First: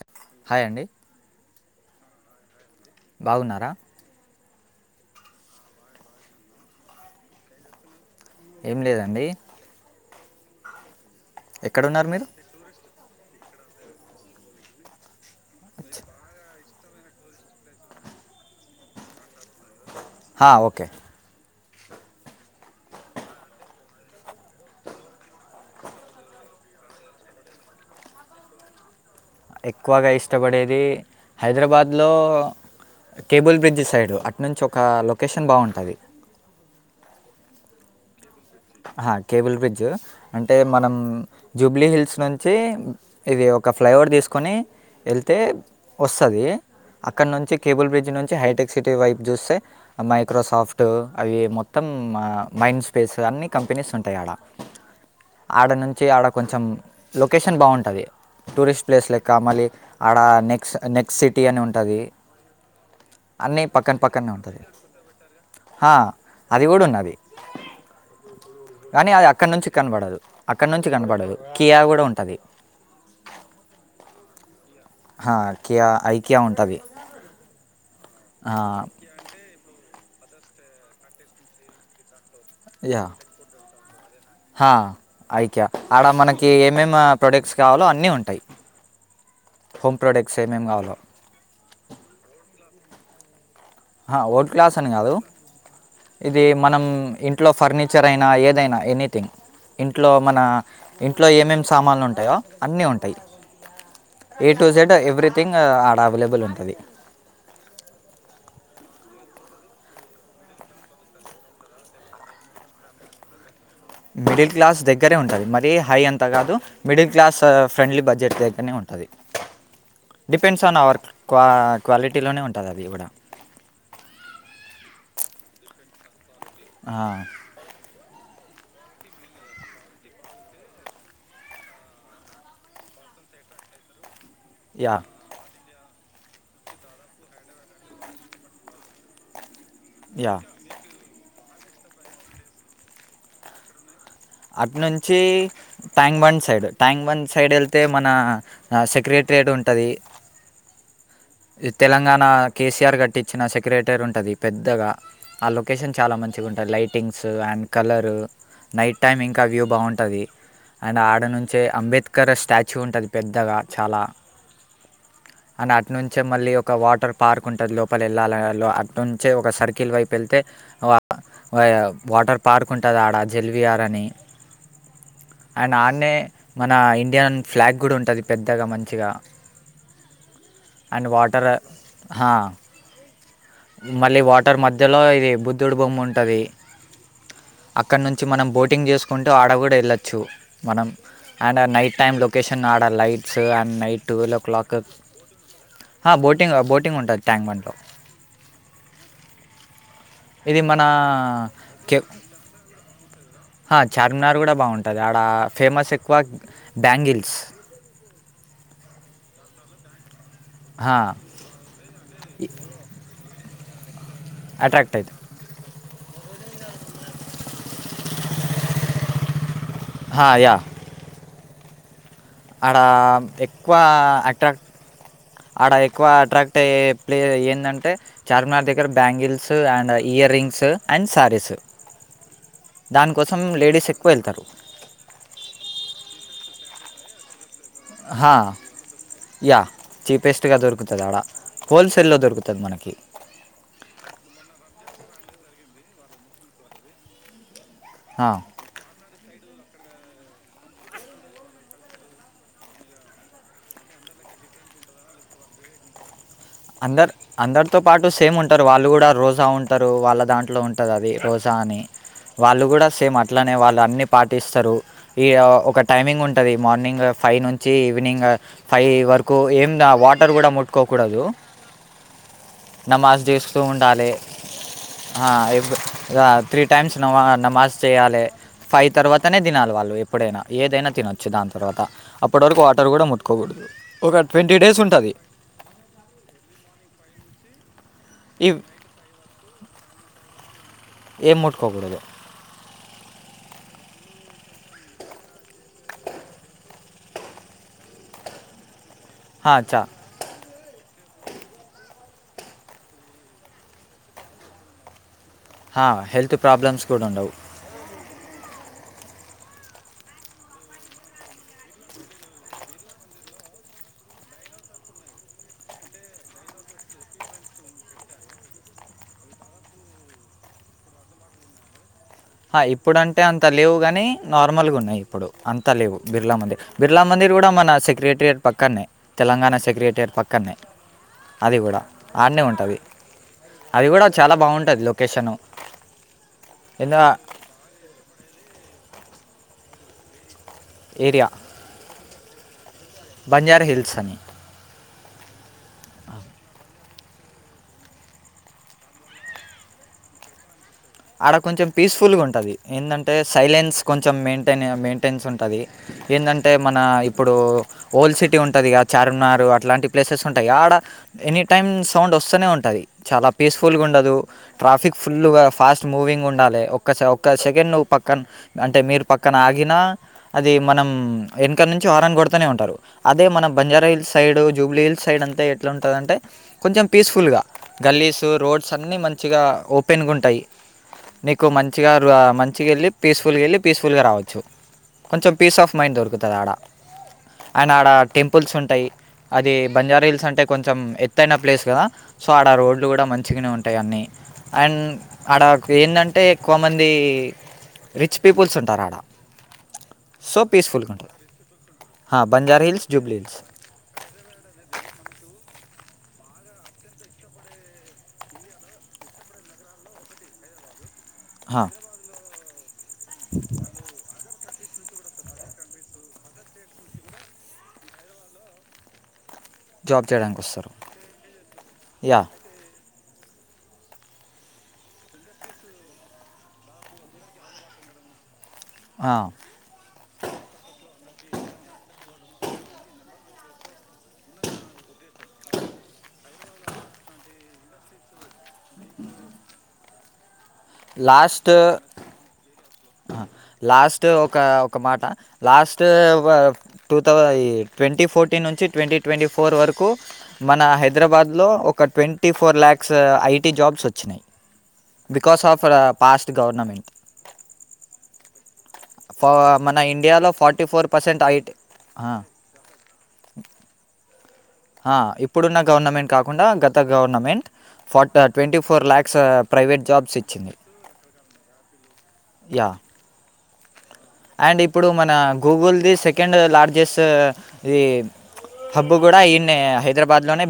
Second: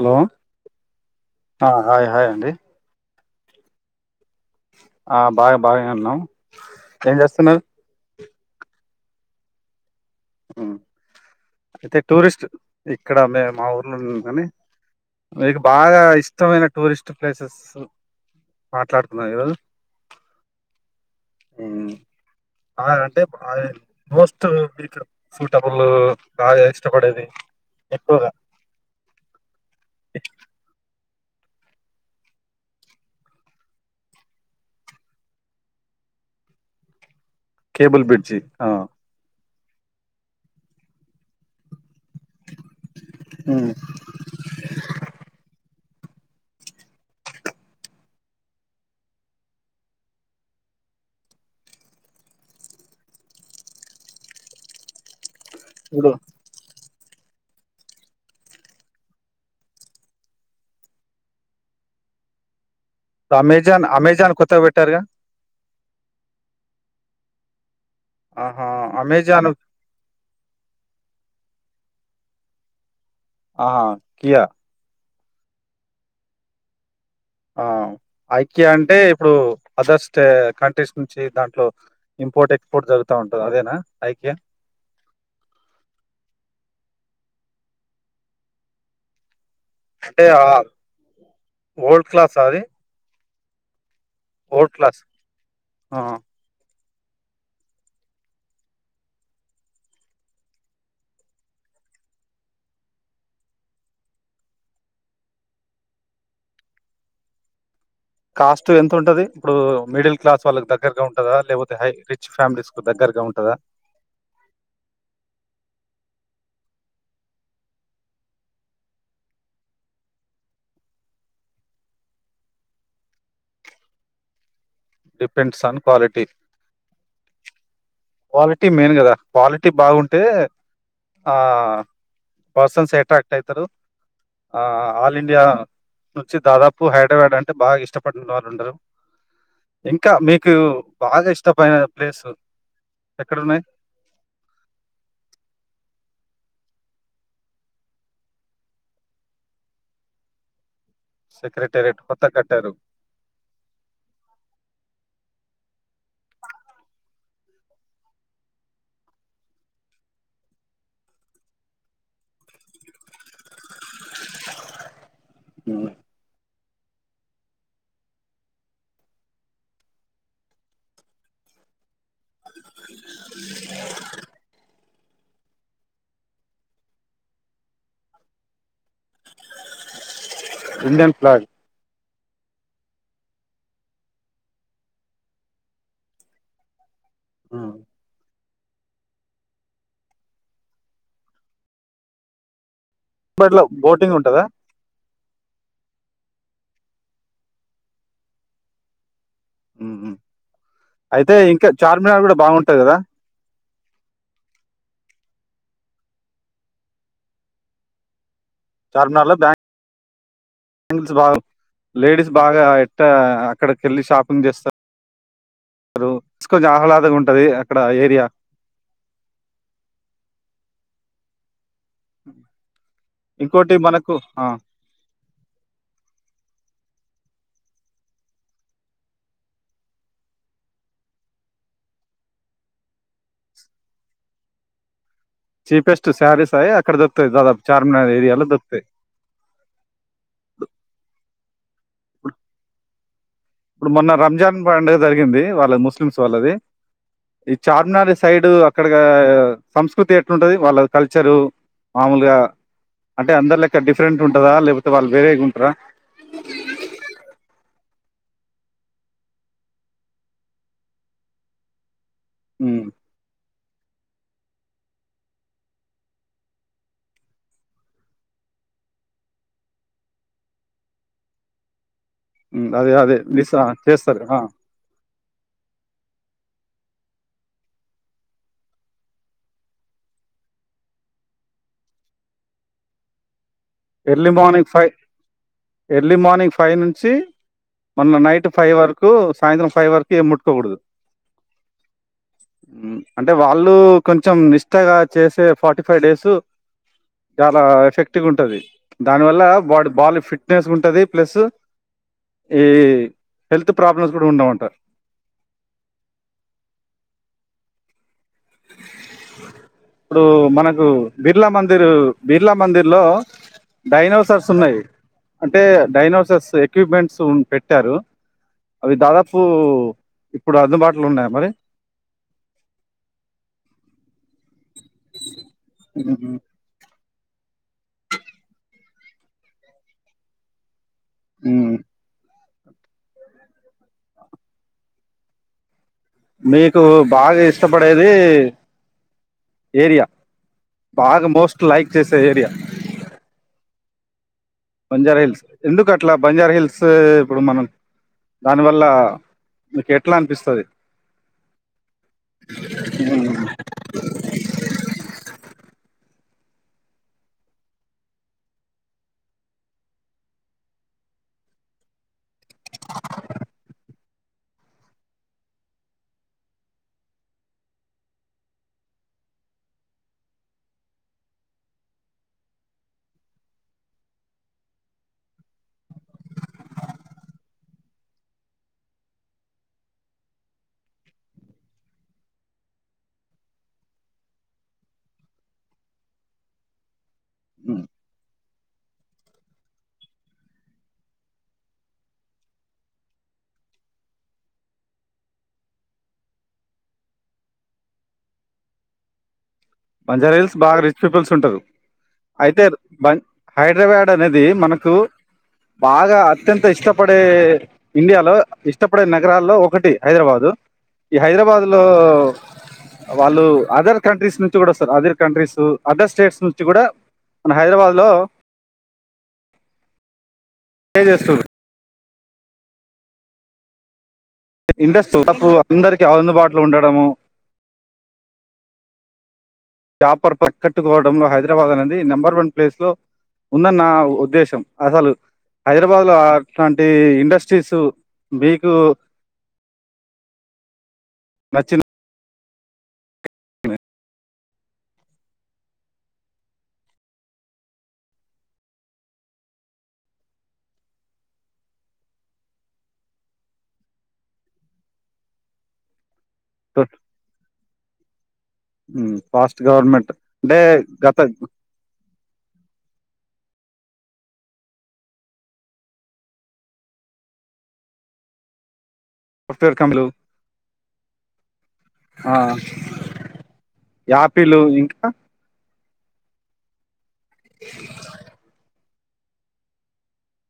Hello hi అండి ఆ hi hi అండి బాగున్నారా ఆ బాగా బాగనే వున్నాం ఏం చేస్తున్నారు ఏం లేదండి ఆ ఇతే ఎక్కడున్నారు మీరు టూరిస్ట్ ఇక్కడ మేము మా ఊర్లో కాని మీకు బాగా ఇష్టమైన టూరిస్ట్ ప్లేసెస్ మాట్లాడుతున్నాయి ఈరోజు హా ఒకే అంటే మోస్ట్ సూటబుల్ బాగా ఇష్టపడేది ఎక్కువగా ఎక్కువగా ఇష్టపడేది హైదరాబాద్లో కేబుల్ బ్రిడ్జ్ సైడు అటు నుంచి ఒక లొకేషన్ బాగుంటుంది కేబల్ బిడ్జి కేబుల్ బ్రిడ్జ్ అంటే మనం జూబ్లీ హిల్స్ నుంచి వచ్చి ఇవి ఒక ఉమ్. ఫ్లైఓవర్ తీసుకొని వెళ్తే వస్తుంది అక్కడ నుంచి కేబుల్ బ్రిడ్జ్ నుంచి హైటెక్ సిటీ వైపు చూస్తే మైక్రోసాఫ్ట్ అవి మొత్తం మైండ్ స్పేస్ అన్నీ కంపెనీస్ ఉంటాయి ఆడ ఆడ నుంచి ఇప్పుడు ఆడ కొంచెం లొకేషన్ బాగుంటుంది టూరిస్ట్ ప్లేస్ లెక్క మళ్ళీ ఆడ నెక్స్ట్ నెక్స్ట్ సిటీ అని ఉంటుంది అమెజాన్ అమెజాన్ కొత్తగా పెట్టారుగా ఆ అది కూడా ఉన్నది ఆహా కానీ అది అమెజాన్ అక్కడి నుంచి కనపడదు అక్కడి నుంచి కనపడదు కియా కూడా ఉంటది ఆ కియా ఆ ఐ కయా ఐకయా ఉంటుంది ఆ ఐక్య అంటే ఇప్పుడు అదర్స్ అంటే కంట్రీస్ నుంచి దాంట్లో ఇంపోర్ట్, ఎక్స్‌పోర్ట్ యా జరుగుతా ఉంటది. అదేనా ఐకియా? హ అ ఐకియా ఆడ మనకి ఏమేమి ప్రొడక్ట్స్ కావాలో అన్నీ ఉంటాయి హోమ్ అంటే ప్రొడక్ట్స్ ఏమేమి కావాలో ఓల్డ్ క్లాస్ అది ఓట్ క్లాస్ అని కాదు ఆ! ఇది మనం ఇంట్లో ఫర్నిచర్ అయినా ఏదైనా ఎనీథింగ్ ఇంట్లో మన ఇంట్లో ఏమేమి సామాన్లు ఉంటాయో అన్నీ ఉంటాయి ఏ టు జెడ్ ఎవ్రీథింగ్ ఆడ అవైలబుల్ ఉంటుంది కాస్ట్ ఎంత ఉంటది ఇప్పుడు మిడిల్ క్లాస్ వాళ్ళకి దగ్గరగా ఉంటదా లేకపోతే హై రిచ్ ఫ్యామిలీస్ కు దగ్గరగా ఉంటదా మిడిల్ క్లాస్ దగ్గరే ఉంటుంది మరీ హై అంతా కాదు మిడిల్ క్లాస్ ఫ్రెండ్లీ బడ్జెట్ దగ్గరనే ఉంటుంది డిపెండ్స్ ఆన్ అవర్ క క్వాలిటీలోనే ఉంటుంది అది కూడా డిపెండ్స్ ఆన్ క్వాలిటీ ఆ క్వాలిటీ మెయిన్ కదా క్వాలిటీ బాగుంటే ఆ పర్సన్స్ అట్రాక్ట్ అవుతారు ఆ యా ఆల్ ఇండియా నుంచి దాదాపు హైదరాబాద్ అంటే బాగా ఇష్టపడిన వాళ్ళు ఉండరు ఇంకా యా మీకు బాగా ఇష్టం మత్త పైన ప్లేసు ఎక్కడ ఉన్నాయి అటు నుంచి ట్యాంగ్ వన్ సైడ్ ట్యాంగ్ వన్ సైడ్ వెళ్తే మన సెక్రటరియేట్ ఉంటది ఇ సెక్రటేరియట్ తెలంగాణ కొత్త కట్టారు కేసీఆర్ కట్టిచ్చిన సెక్రటరీ ఉంటది పెద్దగా ఆ లొకేషన్ చాలా మంచిగా ఉంటాది lightings and colour night time ఇంకా వ్యూ బాగుంటుంది అండ్ ఆడ నుంచే అంబేద్కర్ స్టాచ్యూ ఉంటది పెద్దగా చాలా అండ్ అటునుంచే మళ్ళీ ఒక ఒక వాటర్ పార్క్ ఉంటది లోపల వెళ్ళాల అటు నుంచే ఒక సర్కిల్ వైపు వెళ్తే ఆ వాటర్ పార్క్ ఉంటది ఆడ జల్వి ఆర్ అని అండ్ ఆడనే మన ఇండియన్ ఫ్లాగ్ కూడా ఉంటది పెద్దగా మంచిగా అండ్ ఇండియన్ ఫ్లాగ్ వాటర హా మళ్ళీ వాటర్ మధ్యలో ఇది బుద్ధుడు బొమ్మ ఉంటది అక్కడ నుంచి మనం టింగ్ చేసుకుంటూ ఆడ కూడా వెళ్ళచ్చు మనం అండ్ ఆ నైట్ టైం లొకేషన్ ఆ లైట్స్ బట్ లో and night boating twelve o ఉంటదా క్లాక్ హ బోట్ టింగ్ బోటింగ్ ఉంటది ట్యాంక్ బండ్ లో అయితే ఇంక చార్మినార్ కూడ బాగుంటది కదా? హా చార్మినార్ కూడ బాగుంటది, ఆడ ఫేమస్ ఎక్కువ బ్యాంగిల్స్. చార్మినార్ల బాన్ బ్యాంగిల్స్ బాగా, లేడీస్ బాగా ఎట్ట క్కడ కిళ్లి షాప్ ఎం అట్రాక్ట్ అవుతుంది చేస్తరు, కొంచెం ఆహ్లాద్ ల్లగుంటది ఆ క్కడ ఏరియా యా ఆడ ఇంకోటి ఎక్కువ మనకు అట్రాక్ట్, ఆడ ఎక్కువ అట్రాక్ట్ అయ్యే ప్లే ఏన్ ఏంటంటే చార్మినార్ దగ్గర bangles and earrings and saris. దానికోసం లేడీస్ ఎక్కువ ఎళ్తరు. చీపెస్ట్ సారీస్ అయి, అక్కడ దొరుకుతయి దాదాపు. చార్మినార్ హా, ఏరియాలో దొరుకుతాయి యా చీపెస్ట్గా దొరుకుతది ఆడ. హోల్సేల్లో ఇప్పుడు- దొరుకుతది మనకి. ఇప్పుడు మొన్న రంజాన్ పండుగ జరిగింది వాళ్ళ ముస్లిమ్స్ వాళ్ళది చార్మినార్ సైడ్, అక్కడగా సంస్కృతి ఎట్లుంటది? వాళ్ళ కల్చరు మామూలుగా అంటే, అందరు లెక్క డిఫరెంట్ ఉంటదా? లేకపోతే వాళ్ళు వేరేగుంటరా? అందర్ అందరితో పాటు సేమ్ ఉంటరు, వాళ్ళు కూడా రోజా ఉంటరు, వాళ్ళ దాంట్లో ఉంటదది రోజా అని. వాళ్ళు ఉమ్, కూడా సేమ్ అట్లాన్ అనే వాళ్ళు అన్ని పాటిస్తారు, ఈ ఒక టైమింగ్ ఉంటది, మార్నింగ్ ఫైవ్ నుంచి ఈవినింగ్ ఫైవ్ వరకు ఏం వాటర్ కూడా ముట్టుకోకూడదు. ఉమ్ అదే అదే నమాజ్ [unintelligible] చేస్తరు, ఆ ఆ ఎవర్ ఇగా త్రీ టైమ్స్ నమా నమాజ్ చేయాలే. ఫైవ్ తర్వాతనే తినాలి వాళ్ళు ఎప్పుడైనా, ఏదైనా తినొచ్చు దాని తర్వాత. అప్పటి వరకు వాటర్ కూడా ముట్కోకూడదు. Early morning five, early morning ఫై ఫైవ్ నుంచి మొన్న నైట్ ఈ ఫైవ్ వరకు, సాయంత్రం ఫైవ్ వరకు ఏం ముట్ పోకూడదు. ఏం ముట్టుకోకూడదు. ఉమ్, అంటే వాళ్ళు కొంచెం నిష్టగా చేసే ఫార్టీ ఫైవ్ డేస్, చాలా ఎఫెక్టివ్ ఉంటది. దాని వల్ల హా, చా బాడ్ బాడి ఫిట్నెస్గుంటది. ప్లస్ ఈ హెల్త్ ప్రాబ్లమ్స్ కూడ ఉండవంట. హా, హెల్త్ ప్రాబ్లమ్స్ కూడ ఉండవు. ఇప్పుడు మనకు బిర్లా మందిర్, బిర్లా మందిర్ లో డైనోసర్స్ ఉన్నయి. అంటే డైనోసర్స్ ఎక్విప్మెంట్స్ ఉం పెట్టారు. అవి దాదాపు ఇప్పుడు అందుబాటులొ ఉన్నయా మరి? హా ఇప్ ఇప్పుడు అంటే అంత లేవు గనీ, నార్మల్గ ఉన్నాయి ఇప్పుడు. అంత లేవు, బిర్లా మ్మ్. మందిర్ బిర్ బిర్లా మందిర్ కూడ మన సెక్రటెరియట్ పక్కన్నే, తెలంగాణ సెక్రటెరియట్ పక్కన్నె. అది కూడ మ్మ్. ఆన్నే ఉంట్ టది అది కూడ చాలా బాగుంటది లొకేషను. మీకు బాగచేసి ఇష్టపడేది ఏరియా. బాగా ఏరియా మోస్ట్ లైక్ చేసే ఏరియా. బంజారా హిల్స్ అని బంజారా హిల్స్ ఎందుకు అట్లా బంజార్ హిల్స్ [inaudible] ఇప్పుడు మనం దాని వల్లా మీకు ఎట్లా అనిపిస్తది. అడా కొంచెం పీస్ఫుల్గా ఉంటది. ఏందంటే సైలెన్స్ కొంచెం మెయింటైన్ మెయింటెన్స్ ఉంటది. ఏందంటే మన ఇప్పుడు ఓల్డ్ సిటీ ఉంటదిగా చారుమినార్ అట్లాంటి ప్లేసెస్ ఉంటయిగా ఆడ ఎనీ టైమ్ సౌండ్ వస్తనే ఉంటది. చాలా పీస్ఫుల్గా ఉండదు. ట్రాఫిక్ ఫుల్గా ఫాస్ట్ మూవింగ్ ఉండాలె. ఒక్కస ఒక్క సెకండ్ నువ్వు పక్కన అంటే మీరు పక్కన ఆగినా అది మనం వెనక నుంచి హారన్ కొడుతనే ఉంటరు. అదే మనం Banjara Hills side, Jubilee Hills side అంతా ఎట్లాంటుందంటే కొంచెం పీస్ఫుల్గా గల్లీస్, రోడ్స్ అన్నీ మంచిగా ఓపెన్గా ఉంటయి. నీకు మంచిగా మంచిగా వెళ్ళి పీస్ఫుల్గా వెళ్ళి పీస్ఫుల్గా రావచ్చు. కొంచెం పీస్ ఆఫ్ మైండ్ దొరుకుతది ఆడ. ఆయన ఆడ టెంపుల్స్ ఉంటయి. అది బంజారా హిల్స్ అంటే కొంచెం ఎత్తైన ప్లేస్ కదా, సో ఆడ రోడ్లు కూడా మంచిగనే ఉంటాయి అన్నీ అండ్ ఆడకు ఏందంటే ఎక్కువ మంది రిచ్ పీపుల్స్ ఉంటారు ఆడ. బంజారా సో హిల్స్ బాగా పీస్ఫుల్గా రిచ్ ఉంటుంది పీపుల్స్ ఉంటరు. అయితే బంజారా హిల్స్ జూబ్లీ బం హిల్స్ హైదరాబాద్ అనేది మనకు బాగా అత్యంత ఇష్టపడే ఇండియాలో ఇష్టపడే నగరాల్లో ఒకటి హైదరాబాదు. ఈ హైదరాబాద్ లో వాళ్ళు అదర్ కంట్రీస్ నుం చి వస్తరు అదర్ కంట్రీస్, అదర్ స్టేట్స్ నుంచి కూడా మన హైదరాబాద్ లో జాబ్ చేయడానికి వస్తరు. ఏం చెస్తుర్రు. యా ఇండస్ట్రీ అందరికి అందుబాటులో ఉండడము. ఆ జాపర్ ప కట్టుకోవడంలో హైదరాబాద్ అనేది నెంబర్ వన్ ప్లేస్ లో ఉందన్న నా ఉద్దేశం. అసలు హైదరాబాద్ లో అట్లాంటి ఇండస్ట్రీసు బీకు లాస్ట్ నచ్చిన లాస్ట్ ఒక ఒక మాట లాస్ట్ ఒక టూ థౌసండ్ ట్వంటీ ఫోర్టీన్ నుంచి ట్వంటీ ట్వంటీ ఫోర్ వరకు మన హైదరాబాద్లో ఒక twenty four lakhs IT jobs వచ్చినయి. Because of past government. ఫా ఫాస్ట్ మన గవర్నమెంట్ ఇండియాలో అంటే ఫార్టీ ఫోర్ పర్సెంట్ గత ఐటి ఆ హ ఇప్పుడున్న గవర్నమెంట్ కాకుండా గత గవర్నమెంట్ ఫ twenty four lakhs software private కంపెనీలు జాబ్స్ ఇచ్చింది. ఆ యా యాపిల్ అండ్ ఇప్పుడు ఇంకా మన Google the second largest ఇది హబ్బు కూడా ఈన్నె హైదరాబాద్ లోనె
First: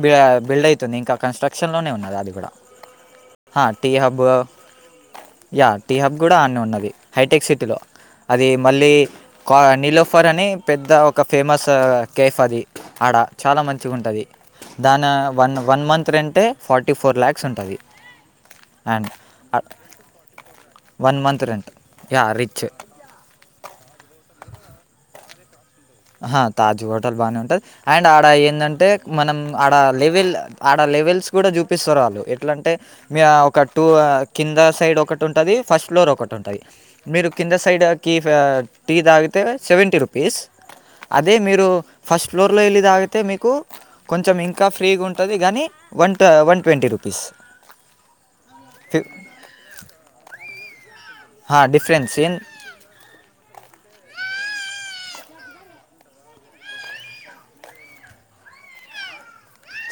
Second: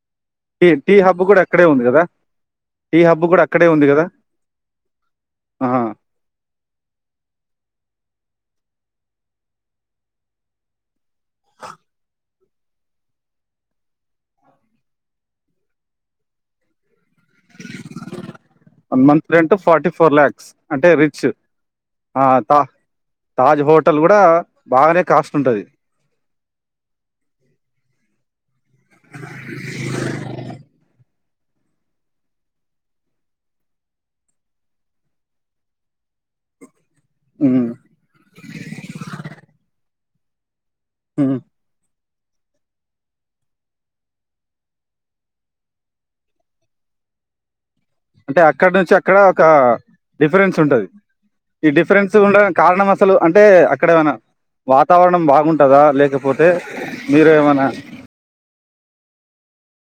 బిల్డ్ టీ అయితుంది టీ ఇంక హబ్ కూడా అక్కడే కన్స్ట్రక్షన్ ఉంది లోనే కదా ఉన్నది అది కూడా టీ హబ్ కూడా హ అక్కడే ఉంది టీ కదా హాబ్ యా టీ హాబ్ కూడా ఆనే ఉన్నది హైటెక్ సిటీలో అది మళ్ళీ కా నీలోఫర్ అని పెద్ద ఒక ఫేమస్ కేఫ్ అది ఆడ చాలా మంచిగా ఉంటది దాని వన్ వన్ మంత్ రెంటే ఫా థర్టీ ఫోర్ లాక్స్ అంటా అది and month rent forty four lakhs అంటే వన్ రిచ్ మంత్ రెంట్ ఆ, యా రిచ్ తా- తాజ్ హోటల్ కూడా బాగానే కాస్ట్ ఉంటది అహా తాజ్ హోటల్ బానే ఉంటది అండ్ ఆడ ఏందంటే మనం ఆడ లెవెల్ ఆడ లెవెల్స్ కూడా చూపిస్తారు వాళ్ళు ఎట్లా అంటే మీ ఒక టూ కింద సైడ్ ఒకటి ఉంటది ఫస్ట్ ఫ్లోర్ ఒకటి ఉంటది మీరు కింద ఉమ్, సైడ్కి టీ తాగితే సెవెంటీ రూ పీస్ అదే ఉమ్. మీరు ఫస్ట్ ఫ్లోర్లో వెళ్ళి తాగితే మీకు కొంచెం ఇంకా ఫ్రీగా ఉంటది కానీ వన్ వన్ ట్వంటీ రూపీస్ అంటే అక్కడ నుంచి అక్కడ ఒక డిఫరెన్స్ ఉంటది ఈ డిఫరెన్స్ ఉండడానికి కారణం అసలు అంటే అక్కడేమన్నా వాతావరణం బాగుంటదా లేకపోతే మీరు ఏమన్నా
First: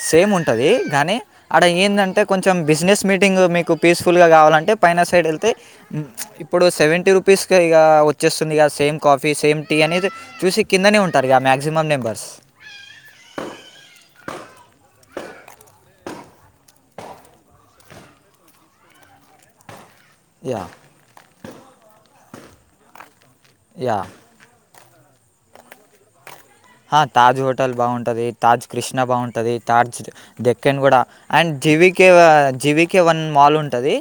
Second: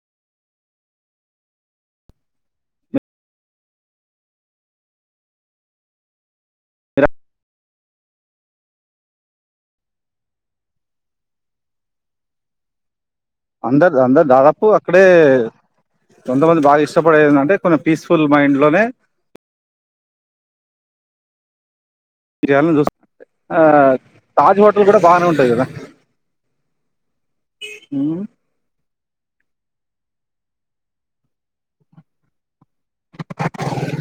సేమ్ ఉంటది కానీ అడ ఏందంటే కొంచెం బిజినెస్ మీటింగ్ మీకు పీస్ఫుల్గా కావాలంటే పైన సైడ్ వెళ్తే ఇప్పుడు సెవంటీ రూపీస్ కే ఇగ వచ్చేస్తుంది గా సేమ్ కాఫీ సేమ్ టీ అనేది చూసి కిందనే ఉంటారు మ్యాక్సిమం మెంబర్స్ అందరు అందరు దాదాపు ఇక్కడే కొంతమంది బాగా ఇష్టపడేది ఏందంటే కొన్ని పీస్ఫుల్ మైండ్ లోనే యా చేయాలని చూసు ఆ యా తాజ్ హోట ల్ కూడా బాగానే ఉంటది కదా ఆ తాజ్ హోటల్ ఉమ్. బాగుంటది తాజ్ కృష్ ణ బావుంటది. తాజ్, దెక్కన్ కూడా and G V K G V K one mall ఉంటది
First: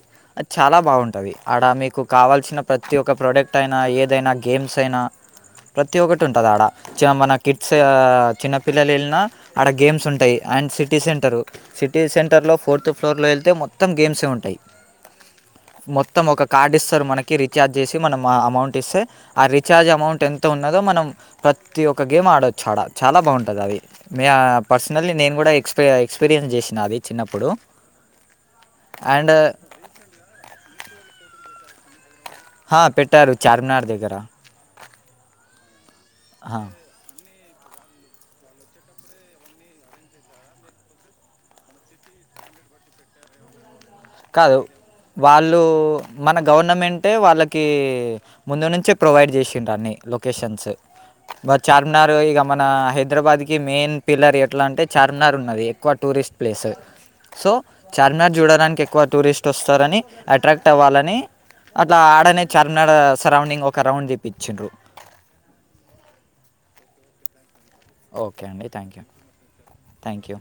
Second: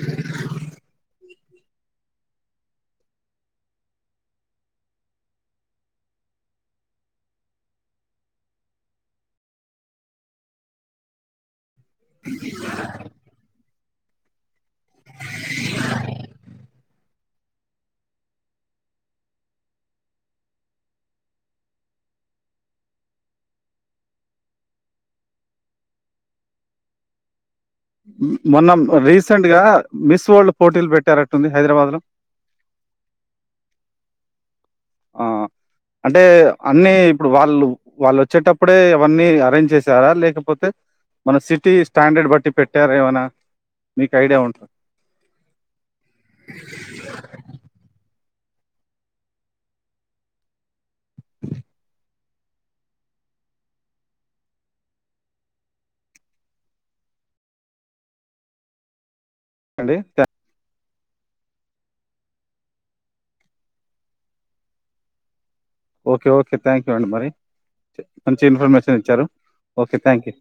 చాలా బావుంటది ఆడ మీకు కావాలిసిన ప్రతి ఒక్క ప్రోడక్ట్ అయిన, ఏదైన గేమ్స్ అయిన ప్రతి ఒకటి ఉంటది ఆడ చ మన కిడ్స్ చిన్నపిల్లలు వెళ్ళినా ఆడ గేమ్స్ ఉంటాయి and city centre city city సెంటర్లో ఫోర్త్ ఫ్లోర్లో వెళ్తే మొ మొత్తం గేమ్సే ఉంటాయి మొత్తం ఒక కార్డు ఇస్తారు మనకి రిచార్జ్ చేసి మనం అమౌంట్ ఇస్తే ఆ రీచార్జ్ అమౌంట్ ఎంత ఉన్నదో మనం ప్రతి ఒక్క గేమ్ ఆడొచ్చు ఆడ చాలా బాగుంటది అది మే పర్సనల్లీ నేను కూడా ఎక్స్పీ ఎక్స్పీరియన్స్ చేసిన అది చిన్నప్పుడు మొన్న అండ్ రీసెంట్ గా మిస్ వరల్డ్ పోటీలు పెట్టారట్టుంది హైదరాబాద్లో ఆ పెట్టారు చార్మినార్ దగ్గర ఆ అంటే అన్నీ ఇప్పుడు వాళ్ళు వాళ్ళు వచ్చేటప్పుడే అవన్నీ అరేంజ్ చేసారా లేకపోతే మన సిటీ స్టాండర్డ్ బట్టి పెట్టారా ఏవనా. కాదు వాళ్ళు మన గవర్నమెంటే వాళ్ళకి ముందు నుంచే ప్రొవైడ్ చేసిండ్రు అన్ని లొకేషన్స్ బట్ చార్మినార్ ఇక మన హైదరాబాద్కి మెయిన్ పిల్లర్ ఎట్లా అంటే చార్మినార్ ఉన్నది. ఎక్కువ టూరిస్ట్ ప్లేసు సో చార్మినార్ జూడడానికి ఎ క్కువ టూరిస్ అండి? టొస్సారని అట్రాక్ట్ అవ్వాలన్ అట్లా ఆడనే చార్మినార్ సరౌండింగ్ ఒక రౌండ్ తిప్పించుండ్రు ఓకే ఓకే థ్యాంక్ యూ అండి మరి మంచి ఓకే అండి థ్యాంక్ ఇన్ఫర్మేషన్ యూ ఇచ్చారు ఓకే థ్యాంక్ యూ